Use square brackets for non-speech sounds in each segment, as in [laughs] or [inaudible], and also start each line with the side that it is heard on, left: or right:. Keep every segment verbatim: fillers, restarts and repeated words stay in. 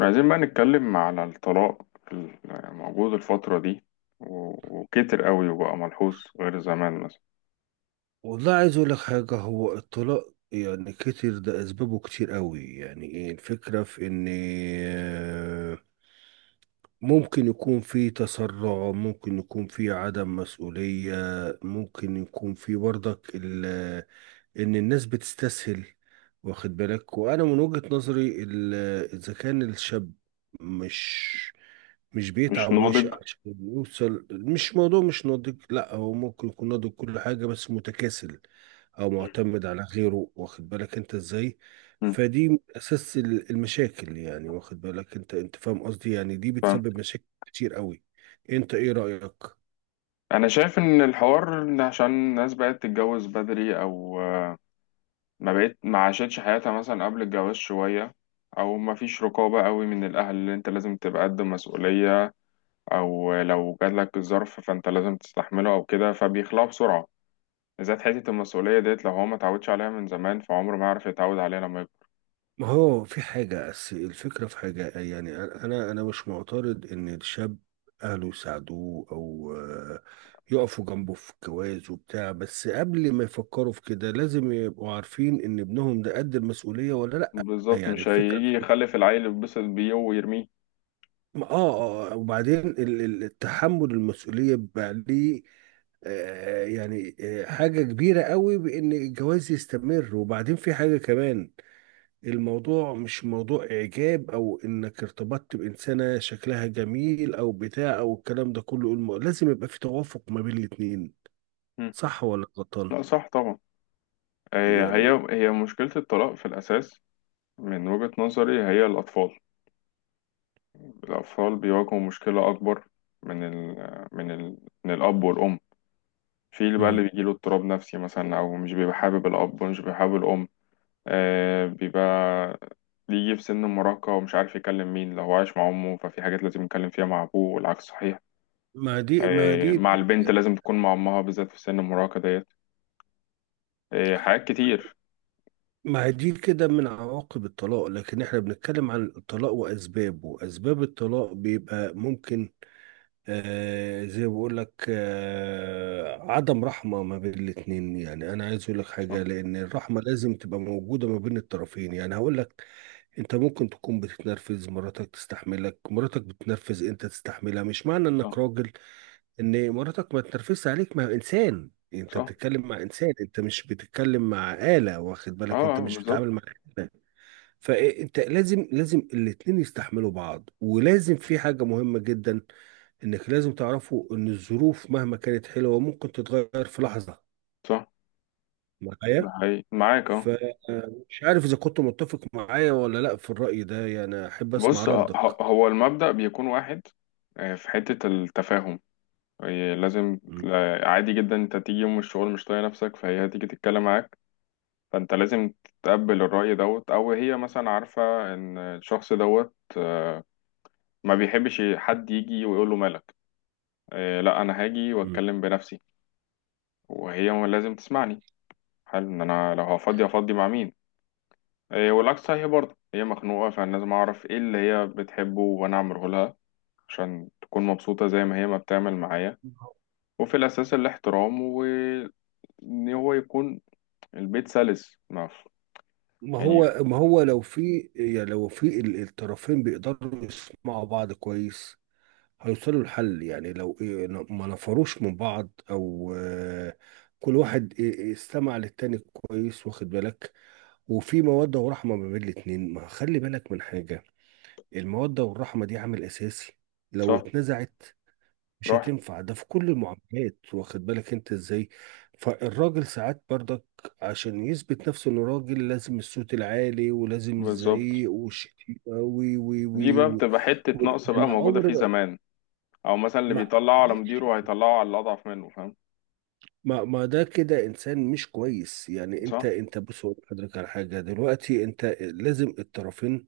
left: عايزين بقى نتكلم على الطلاق الموجود الفترة دي. و- وكتر قوي وبقى ملحوظ غير زمان مثلا.
right: والله عايز اقول لك حاجه. هو الطلاق يعني كتير، ده اسبابه كتير قوي. يعني ايه الفكره في ان آه، ممكن يكون في تسرع، ممكن يكون في عدم مسؤوليه، ممكن يكون في برضك ان الناس بتستسهل، واخد بالك؟ وانا من وجهة نظري ال- اذا كان الشاب مش مش
left: مش
right: بيتعب
left: ناضج.
right: ويشقى عشان يوصل، مش موضوع مش ناضج، لا هو ممكن يكون ناضج كل حاجة بس متكاسل او معتمد على غيره، واخد بالك انت ازاي؟
left: مم.
right: فدي من اساس ال- المشاكل يعني، واخد بالك انت؟ انت فاهم قصدي يعني، دي
left: فأنا
right: بتسبب مشاكل كتير قوي. انت ايه رأيك؟
left: شايف إن الحوار إن عشان الناس بقت تتجوز بدري، أو آه، ما بقت ما عاشتش حياتها مثلا قبل الجواز شوية، أو ما فيش رقابة قوي من الأهل اللي أنت لازم تبقى قد مسؤولية، أو لو جاتلك الظرف فأنت لازم تستحمله أو كده فبيخلعوا بسرعة. إذا حتة المسؤولية ديت لو هو ما اتعودش عليها من زمان فعمره ما يعرف يتعود عليها. لما
right: ما هو في حاجة أس- الفكرة في حاجة، يعني أنا أنا مش معترض إن الشاب أهله يساعدوه أو آه، يقفوا جنبه في الجواز وبتاع، بس قبل ما يفكروا في كده لازم يبقوا عارفين إن ابنهم ده قد المسؤولية ولا لأ.
left: بالظبط
right: يعني
left: مش
right: الفكرة
left: هيجي
right: في إيه؟
left: يخلف العيل يتبسط بيه ويرميه.
right: آه آه آه، وبعدين ال- ال- التحمل المسؤولية بيبقى ليه آه، يعني آه، حاجة كبيرة قوي، بإن الجواز يستمر. وبعدين في حاجة كمان، الموضوع مش موضوع إعجاب، أو إنك ارتبطت بإنسانة شكلها جميل أو بتاع أو الكلام ده كله، الم- لازم يبقى في توافق ما بين الاتنين.
left: مم.
right: صح ولا غلطان؟
left: لا، صح طبعا. هي
right: يعني
left: هي هي مشكلة الطلاق في الأساس. من وجهة نظري هي الأطفال. الأطفال بيواجهوا مشكلة أكبر من ال من ال من الأب والأم. في اللي بقى اللي
right: مم.
left: بيجيله اضطراب نفسي مثلا، أو مش بيبقى حابب الأب ومش بيبقى حابب الأم. آه بيبقى بيجي في سن المراهقة ومش عارف يكلم مين. لو هو عايش مع أمه ففي حاجات لازم يتكلم فيها مع أبوه، والعكس صحيح.
right: ما دي ما دي
left: آه، مع البنت لازم تكون مع أمها بالذات في سن المراهقة ديت. إيه، حاجات كتير.
right: ما دي كده من عواقب الطلاق، لكن احنا بنتكلم عن الطلاق وأسبابه. أسباب الطلاق بيبقى ممكن آه زي ما بقول لك، آه عدم رحمة ما بين الاتنين. يعني أنا عايز أقول لك
left: صح.
right: حاجة، لأن الرحمة لازم تبقى موجودة ما بين الطرفين. يعني هقول لك، انت ممكن تكون بتتنرفز، مراتك تستحملك، مراتك بتتنرفز انت تستحملها. مش معنى انك
left: صح.
right: راجل ان مراتك ما تتنرفزش عليك، ما هو انسان، انت
left: صح.
right: بتتكلم مع انسان، انت مش بتتكلم مع آلة، واخد
left: اه،
right: بالك؟ انت
left: آه،
right: مش
left: بالظبط.
right: بتتعامل مع آلة. فانت لازم، لازم الاتنين يستحملوا بعض. ولازم في حاجة مهمة جدا، انك لازم تعرفوا ان الظروف مهما كانت حلوة ممكن تتغير في لحظة،
left: صح. ده
right: معايا؟
left: حقيقي معاك. اه،
right: فمش عارف اذا كنت متفق معايا ولا لا في الرأي ده، يعني احب اسمع
left: بص. آه،
right: ردك.
left: ه- هو المبدأ بيكون واحد. آه، في حتة التفاهم. هي لازم لا- عادي جدا انت تيجي يوم الشغل مش طايق نفسك فهي هتيجي تتكلم معاك. فانت لازم تتقبل الرأي دوت، او هي مثلا عارفة ان الشخص دوت آه، ما بيحبش حد يجي ويقول له مالك. آه، لا، انا هاجي
right: مم.
left: واتكلم بنفسي. وهي لازم تسمعني. حل ان انا لو هفضي، هفضي مع مين؟ إيه، والعكس صحيح برضه. هي مخنوقة، فأنا لازم أعرف إيه اللي هي بتحبه وأنا أعمله لها عشان تكون مبسوطة زي ما هي ما بتعمل معايا. وفي الأساس الاحترام، وإن هو يكون البيت سلس. ما ف-
right: ما
left: يعني.
right: هو ما هو لو في، يعني لو في ال- الطرفين بيقدروا يسمعوا بعض كويس هيوصلوا لحل. يعني لو إيه ن- ما نفروش من بعض، او آه، كل واحد إيه، إيه، استمع للتاني كويس، واخد بالك؟ وفي مودة ورحمة ما بين الاتنين، ما خلي بالك من حاجة، المودة والرحمة دي عامل اساسي، لو
left: صح.
right: اتنزعت مش
left: راح.
right: هتنفع. ده في كل المعاملات، واخد بالك انت ازاي؟ فالراجل ساعات برضك عشان يثبت نفسه انه راجل لازم الصوت العالي ولازم
left: بالظبط.
right: الزعيق والشتيمة وي وي
left: دي
right: وي
left: بقى
right: و...
left: بتبقى حتة
right: و...
left: نقص بقى
right: انا
left: موجودة
right: عمري
left: فيه
right: ما،
left: زمان. أو مثلا اللي
right: ما
left: بيطلعه على
right: ماشي،
left: مديره هيطلعه على الأضعف منه، فاهم؟
right: ما ما ده كده انسان مش كويس. يعني انت
left: صح
right: انت بص أقول لحضرتك على حاجه دلوقتي، انت لازم الطرفين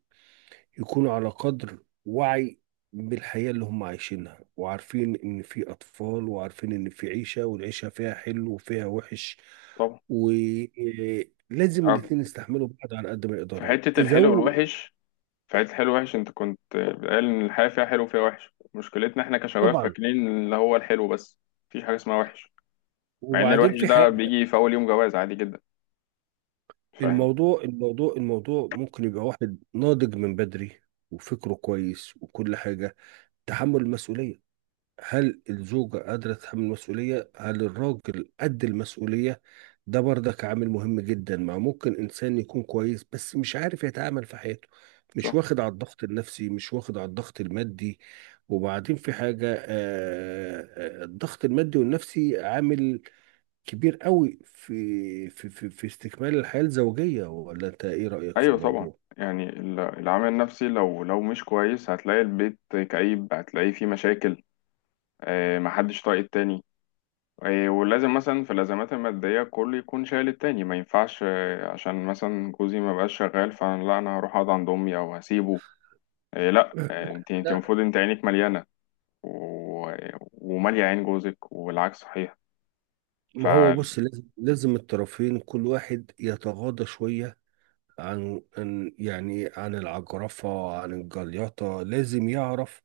right: يكونوا على قدر وعي بالحياة اللي هم عايشينها، وعارفين إن في أطفال، وعارفين إن في عيشة، والعيشة فيها حلو وفيها وحش.
left: طبعا.
right: ولازم
left: أو
right: الاتنين يستحملوا بعض على قد ما
left: في
right: يقدروا
left: حتة الحلو
right: يزود.
left: والوحش. في عيلة الحلو وحش، انت كنت قال ان الحياة فيها حلو وفيها وحش. مشكلتنا احنا كشباب
right: طبعا.
left: فاكرين اللي هو الحلو بس، مفيش حاجة اسمها وحش. مع ان
right: وبعدين
left: الوحش
right: في
left: ده
right: حاجة،
left: بيجي في اول يوم جواز عادي جدا، فاهم؟
right: الموضوع الموضوع الموضوع ممكن يبقى واحد ناضج من بدري، وفكره كويس وكل حاجة. تحمل المسؤولية، هل الزوجة قادرة تتحمل المسؤولية؟ هل الراجل قد المسؤولية؟ ده برضك عامل مهم جدا. ما ممكن إنسان يكون كويس بس مش عارف يتعامل في حياته، مش
left: صح.
right: واخد على الضغط النفسي، مش واخد على الضغط المادي. وبعدين في حاجة، آه، آه، الضغط المادي والنفسي عامل كبير قوي في في في في استكمال الحياة الزوجية. ولا أنت إيه رأيك في
left: ايوه طبعا.
right: الموضوع؟
left: يعني ال- العامل النفسي لو لو مش كويس هتلاقي البيت كئيب، هتلاقيه فيه مشاكل. اه، محدش طايق التاني. اه، ولازم مثلا في الازمات المادية كله يكون شايل التاني، ما ينفعش اه عشان مثلا جوزي ما بقاش شغال، فلا انا هروح اقعد عند امي او هسيبه. اه، لا. اه، انت انت
right: لا،
left: المفروض انت عينيك مليانة و... ومالية عين جوزك، والعكس صحيح. ف
right: ما هو بص لازم، لازم الطرفين كل واحد يتغاضى شوية عن عن- يعني عن العجرفة، عن الجليطة. لازم يعرف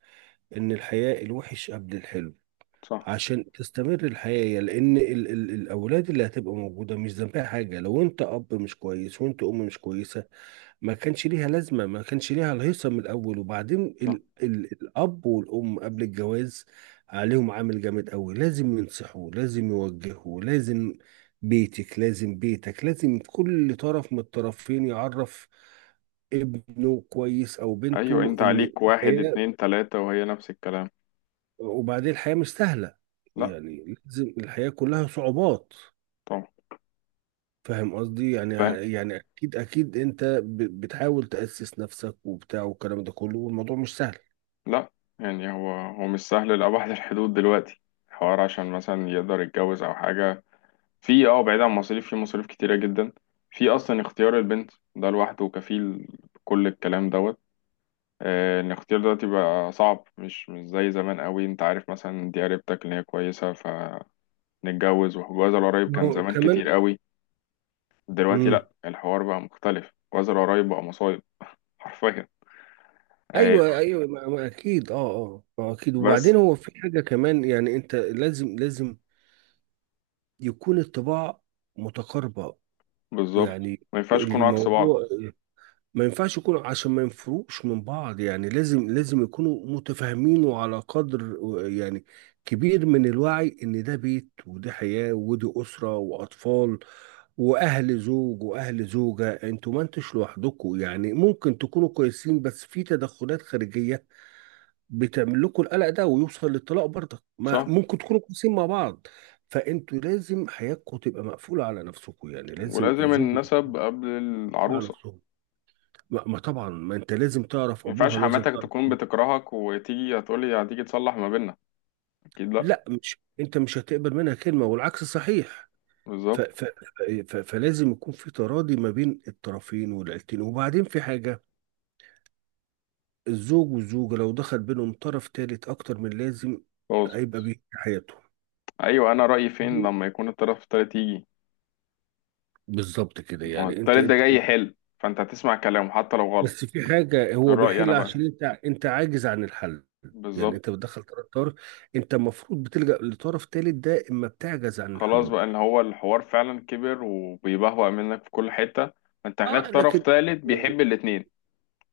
right: إن الحياة الوحش قبل الحلو
left: صح.
right: عشان تستمر الحياة. لأن ال ال الأولاد اللي هتبقى موجودة مش ذنبها حاجة، لو أنت أب مش كويس وأنت أم مش كويسة ما كانش ليها لازمة، ما كانش ليها الهيصة من الأول. وبعدين
left: صح.
right: ال ال الأب والأم قبل الجواز عليهم عامل جامد أوي. لازم ينصحوا، لازم يوجهوا، لازم بيتك لازم بيتك، لازم كل طرف من الطرفين يعرف ابنه كويس أو
left: أيوة.
right: بنته
left: أنت
right: إن
left: عليك واحد
right: الحياة،
left: اتنين تلاتة وهي نفس الكلام.
right: وبعدين الحياة مش سهلة.
left: لا.
right: يعني لازم، الحياة كلها صعوبات،
left: طبعا.
right: فاهم قصدي يعني؟
left: فاهم.
right: يعني أكيد أكيد أنت ب- بتحاول تأسس نفسك وبتاع والكلام ده كله، والموضوع مش سهل.
left: لا، يعني هو هو مش سهل لأبعد الحدود دلوقتي. الحوار عشان مثلا يقدر يتجوز أو حاجة. في اه بعيد عن مصاريف، في مصاريف كتيرة جدا. في أصلا اختيار البنت، ده لوحده كفيل بكل الكلام دوت. آه، الاختيار دلوقتي بقى صعب، مش مش زي زمان قوي. انت عارف مثلا دي قريبتك اللي هي كويسة، ف نتجوز. والجواز القريب
right: ما
left: كان
right: هو
left: زمان
right: كمان.
left: كتير قوي. دلوقتي
right: امم.
left: لا، الحوار بقى مختلف. الجواز القريب بقى مصايب حرفيا. آه،
right: ايوه ايوه، ما ما اكيد، اه اه، ما اكيد.
left: بس.
right: وبعدين هو في حاجه كمان، يعني انت لازم، لازم يكون الطباع متقاربه.
left: بالظبط،
right: يعني
left: ما ينفعش يكونوا عكس بعض.
right: الموضوع ما ينفعش يكونوا عشان ما ينفروش من بعض. يعني لازم، لازم يكونوا متفاهمين، وعلى قدر يعني كبير من الوعي، ان ده بيت، ودي حياة، ودي أسرة وأطفال، وأهل زوج وأهل زوجة. انتوا ما انتش لوحدكم، يعني ممكن تكونوا كويسين، بس في تدخلات خارجية بتعمل لكم القلق ده ويوصل للطلاق برضك. ما
left: صح.
right: ممكن تكونوا كويسين مع بعض، فانتوا لازم حياتكم تبقى مقفولة على نفسكم. يعني لازم
left: ولازم
right: الزوج
left: النسب قبل
right: يبقى على
left: العروسة.
right: نفسه. ما ما طبعا، ما انت لازم تعرف
left: ما ينفعش
right: ابوها، لازم
left: حماتك
right: تعرف.
left: تكون بتكرهك وتيجي هتقولي هتيجي تصلح ما بيننا، اكيد لا.
right: لا، مش انت مش هتقبل منها كلمه، والعكس صحيح. ف
left: بالظبط.
right: ف ف فلازم يكون في تراضي ما بين الطرفين والعيلتين. وبعدين في حاجه، الزوج والزوجه لو دخل بينهم طرف ثالث اكتر من لازم
left: خلاص.
right: هيبقى بيه حياتهم.
left: ايوه، انا رأيي فين لما يكون الطرف التالت يجي.
right: بالظبط كده،
left: ما هو
right: يعني انت
left: التالت ده
right: انت
left: جاي
right: انت،
left: يحل، فانت هتسمع كلامه حتى لو غلط.
right: بس في حاجه هو
left: الرأي انا
right: بيحل
left: بقى.
right: عشان انت انت عاجز عن الحل. يعني انت
left: بالظبط.
right: بتدخل طرف طرف، انت المفروض بتلجأ لطرف ثالث ده اما بتعجز عن
left: خلاص
right: الحلول.
left: بقى ان هو الحوار فعلا كبر وبيبهوأ منك في كل حتة. فانت محتاج
right: اه،
left: طرف
right: لكن،
left: ثالث بيحب الاتنين،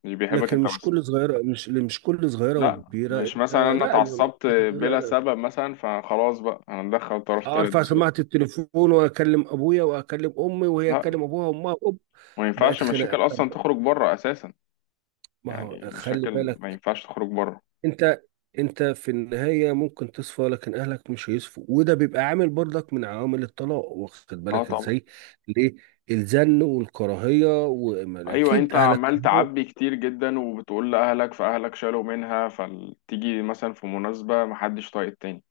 left: مش بيحبك
right: لكن
left: انت
right: مش
left: بس.
right: كل صغيره، مش مش كل صغيره
left: لا،
right: وكبيره
left: مش
right: انت،
left: مثلا انا
right: لا ما-
left: اتعصبت
right: لا
left: بلا
right: لا
left: سبب مثلا فخلاص بقى هندخل طرف ثالث
right: ارفع سماعه
left: بسرعة.
right: التليفون واكلم ابويا واكلم امي وهي
left: لا،
right: تكلم ابوها وامها وأب
left: ما
right: بقت
left: ينفعش
right: خناقه.
left: مشاكل اصلا
right: طب
left: تخرج بره اساسا.
right: ما هو
left: يعني
right: خلي
left: مشاكل ما
right: بالك،
left: ينفعش تخرج بره.
right: انت، انت في النهايه ممكن تصفى، لكن اهلك مش هيصفوا، وده بيبقى عامل برضك من عوامل الطلاق. واخد
left: اه
right: بالك
left: طبعا.
right: ازاي؟ ليه؟ الزن والكراهيه،
left: ايوه،
right: واكيد
left: انت
right: اهلك،
left: عمال تعبي كتير جدا وبتقول لاهلك، فاهلك شالوا منها، فتيجي مثلا في مناسبة محدش طايق التاني.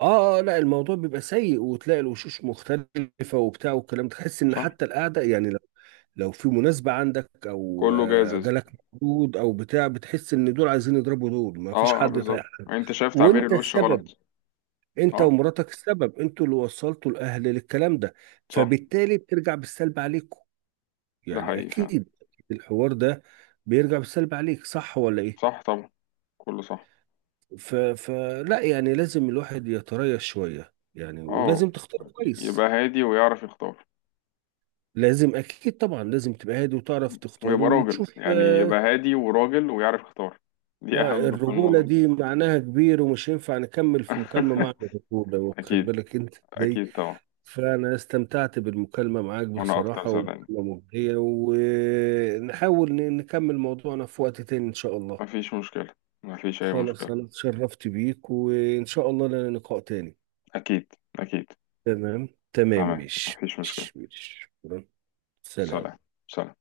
right: اه آه، لا، الموضوع بيبقى سيء. وتلاقي الوشوش مختلفة وبتاع والكلام، تحس ان
left: صح.
right: حتى القعدة، يعني لو لو في مناسبة عندك، او
left: كله
right: آه،
left: جاهز.
right: جالك مولود او بتاع، بتحس ان دول عايزين يضربوا دول، ما فيش
left: اه، آه،
right: حد
left: بالظبط.
right: فاهم.
left: يعني انت شايف تعبير
right: وانت
left: الوش
right: السبب،
left: غلط.
right: انت
left: اه.
right: ومراتك السبب، انتوا اللي وصلتوا الاهل للكلام ده.
left: صح.
right: فبالتالي بترجع بالسلب عليكم،
left: ده
right: يعني
left: حقيقي فعلا.
right: اكيد الحوار ده بيرجع بالسلب عليك. صح ولا ايه؟
left: صح طبعا. كله صح.
right: ف... فلا يعني لازم الواحد يتريث شوية، يعني
left: اه.
right: ولازم تختار كويس،
left: يبقى هادي ويعرف يختار.
right: لازم. اكيد طبعا لازم تبقى هادي وتعرف تختاره
left: ويبقى راجل،
right: وتشوف.
left: يعني
right: آه،
left: يبقى هادي وراجل ويعرف يختار. دي
right: ما
left: اهم في
right: الرجوله
left: الموضوع.
right: دي معناها كبير، ومش ينفع نكمل في مكالمه مع
left: [laughs]
right: الرجوله، واخد
left: اكيد.
right: بالك انت ازاي؟
left: اكيد طبعا.
right: فانا استمتعت بالمكالمه معاك
left: وانا اكتر
right: بصراحه،
left: صدقني.
right: ومكالمه مجديه، ونحاول ن- نكمل موضوعنا في وقت تاني ان شاء الله.
left: مفيش مشكلة. مفيش اي
right: خلاص
left: مشكلة.
right: انا اتشرفت بيك، وان شاء الله لنا لقاء تاني.
left: اكيد. اكيد.
right: تمام تمام،
left: تمام،
right: مش
left: مفيش مشكلة.
right: مش مش
left: سلام.
right: سلام.
left: سلام.